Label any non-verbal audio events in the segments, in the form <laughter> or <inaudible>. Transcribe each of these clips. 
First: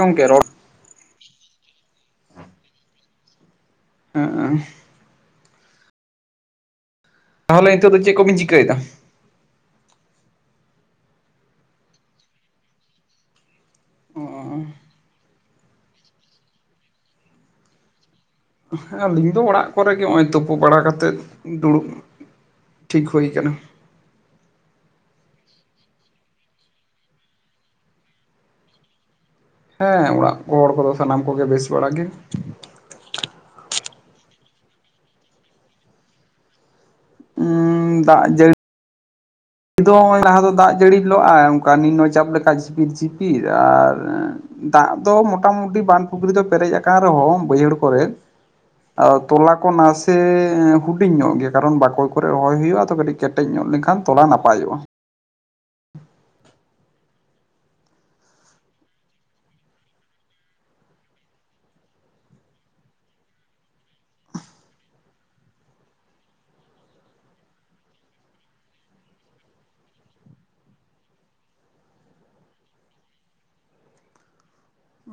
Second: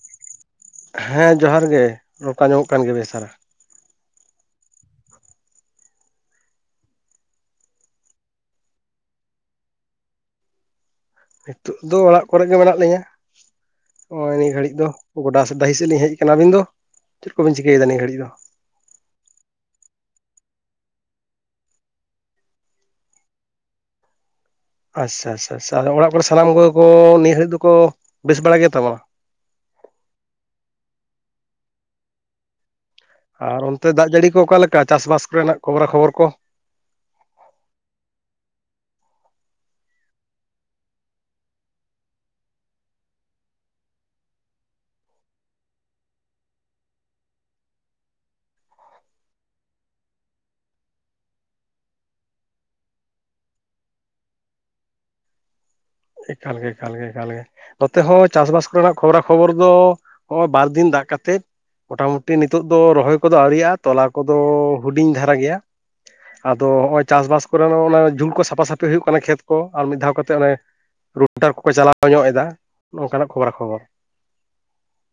ᱜᱚᱢᱠᱮ ᱨᱚᱲ ᱦᱮᱸ ᱡᱚᱦᱟᱨ ᱜᱮ ᱨᱚᱲ ᱠᱚ ᱟᱡᱚᱢᱚᱜ ᱠᱟᱱ ᱜᱮ ᱵᱮᱥ ᱫᱷᱟᱨᱟ᱾ ᱦᱮᱸᱜ ᱮ ᱛᱟᱦᱚᱞᱮ ᱱᱤᱛᱚᱜ ᱫᱚ ᱪᱮᱜ ᱠᱚᱵᱤᱱ ᱪᱤᱠᱟᱹᱭᱫᱟ? ᱱᱤᱛᱚᱜ ᱫᱚ ᱚᱲᱟᱜ ᱠᱚᱨᱮ ᱜᱮ ᱢᱮᱱᱟᱜ ᱞᱤᱧᱟ᱾ ᱱᱚᱜ-ᱚᱭ ᱱᱤᱭᱟᱹ ᱜᱷᱟᱹᱲᱤᱡ ᱦᱮᱸ ᱫᱚ ᱜᱚᱰᱟ ᱥᱮᱫ ᱰᱟᱦᱤ ᱥᱮᱫ ᱞᱤᱧ ᱦᱮᱡ ᱟᱠᱟᱱᱟ ᱟᱵᱤᱱ ᱫᱚ ᱪᱮᱫ ᱠᱚᱵᱤᱱ ᱪᱤᱠᱟᱹᱭᱮᱫᱟ ᱱᱤᱭᱟᱹ ᱜᱷᱟᱹᱲᱤᱡ ᱫᱚ? ᱟᱹᱞᱤᱧ ᱫᱚ ᱚᱲᱟᱜ ᱠᱚᱨᱮᱜ ᱜᱮ ᱱᱚᱜᱼᱚᱭ ᱛᱩᱯᱩ ᱵᱟᱲᱟ ᱠᱟᱛᱮᱫ ᱫᱩᱲᱩᱵ ᱴᱷᱤᱠ ᱦᱩᱭ ᱟᱠᱟᱱᱟ ᱟᱪᱪᱷᱟ ᱟᱪᱪᱷᱟ ᱟᱪᱪᱷᱟ ᱟᱫᱚ ᱚᱲᱟᱜ ᱠᱚᱨᱮ ᱥᱟᱱᱟᱢ ᱠᱚᱜᱮ ᱠᱚ ᱱᱤᱭᱟᱹ ᱜᱷᱟᱹᱲᱤᱡ ᱫᱚᱠᱚ ᱵᱮᱥ ᱵᱟᱲᱟ ᱜᱮ ᱛᱟᱵᱚᱱᱟ ᱦᱮᱸ ᱚᱲᱟᱜ ᱦᱚᱲ ᱠᱚᱫᱚ ᱥᱟᱱᱟᱢ ᱠᱚᱜᱮ ᱵᱮᱥ ᱵᱟᱲᱟ ᱜᱮ ᱟᱨ ᱚᱱᱛᱮ ᱫᱟᱜ ᱡᱟᱹᱲᱤ ᱠᱚ ᱚᱠᱟᱞᱮᱠᱟ ᱪᱟᱥᱵᱟᱥ ᱠᱚᱨᱮᱱᱟᱜ ᱠᱷᱚᱵᱽᱨᱟ ᱠᱷᱚᱵᱚᱨ ᱠᱚ ᱩᱸ ᱫᱟᱜ ᱡᱟᱹᱲᱤ ᱱᱤᱛ ᱫᱚ ᱱᱚᱜ-ᱚᱭ ᱞᱟᱦᱟ ᱫᱚ ᱫᱟᱜ ᱡᱟᱹᱲᱤ ᱞᱟᱜ-ᱟᱭ ᱚᱱᱠᱟ ᱱᱤᱱᱱᱚ ᱪᱟᱵᱽ ᱞᱮᱠᱷᱟ ᱡᱷᱤᱯᱤᱨ ᱡᱷᱤᱯᱤᱨ ᱟᱨ ᱫᱟᱜ ᱫᱚ ᱢᱚᱴᱟᱢᱩᱴᱤ ᱵᱟᱸᱫᱷ ᱯᱩᱠᱷᱨᱤ ᱫᱚ ᱯᱮᱨᱮᱡ ᱟᱠᱟᱱ ᱨᱮᱦᱚᱸ ᱵᱟᱹᱭᱦᱟᱹᱲ ᱠᱚᱨᱮ ᱛᱚᱞᱟ ᱠᱚ ᱱᱟᱥᱮ ᱦᱩᱰᱤᱧ ᱧᱚᱜ ᱜᱮᱭᱟ ᱠᱟᱨᱚᱱ ᱵᱟᱠᱚᱭ ᱠᱚᱨᱮ ᱨᱚᱦᱚᱭ ᱦᱩᱭᱩᱜᱼᱟ ᱟᱫᱚ ᱠᱟᱹᱴᱤᱡ ᱠᱮᱴᱮᱡ ᱧᱚᱜ ᱞᱮᱱᱠᱷᱟᱱ ᱛᱚᱞᱟ ᱱᱟᱯᱟᱭᱚᱜᱼᱟ ᱮᱠᱟᱞ ᱜᱮ ᱮᱠᱟᱞ ᱜᱮ ᱮᱠᱟᱞ ᱜᱮ ᱱᱚᱛᱮ ᱦᱚᱸ ᱪᱟᱥᱵᱟᱥ ᱠᱚᱨᱮᱱᱟᱜ ᱠᱷᱚᱵᱽᱨᱟ ᱠᱷᱚᱵᱚᱨ ᱫᱚ <inaudible> ᱵᱟᱨ ᱫᱤᱱ ᱫᱟᱜ ᱠᱟᱛᱮᱫ ᱢᱚᱴᱟᱢᱩᱴᱤ ᱱᱤᱛᱚᱜ ᱫᱚ ᱨᱚᱦᱚᱭ ᱠᱚᱫᱚ ᱟᱹᱣᱨᱤᱭᱟᱜᱼᱟ ᱛᱚᱞᱟ ᱠᱚᱫᱚ ᱦᱩᱰᱤᱧ ᱫᱷᱟᱨᱟ ᱜᱮᱭᱟ ᱟᱫᱚ ᱱᱚᱜᱼᱚᱭ ᱪᱟᱥᱵᱟᱥ ᱠᱚᱨᱮ ᱫᱚ ᱚᱱᱮ ᱡᱷᱩᱞ ᱠᱚ ᱥᱟᱯᱷᱟᱥᱟᱹᱯᱷᱤ ᱦᱩᱭᱩᱜ ᱠᱟᱱᱟ ᱠᱷᱮᱛ ᱠᱚ ᱟᱨ ᱢᱤᱫ ᱫᱷᱟᱣ ᱠᱟᱛᱮ ᱚᱱᱮ ᱨᱩᱴᱟᱨ ᱠᱚᱠᱚ ᱪᱟᱞᱟᱣ ᱧᱚᱜ ᱮᱫᱟ ᱱᱚᱝᱠᱟᱱᱟᱜ ᱠᱷᱚᱵᱽᱨᱟ ᱠᱷᱚᱵᱚᱨ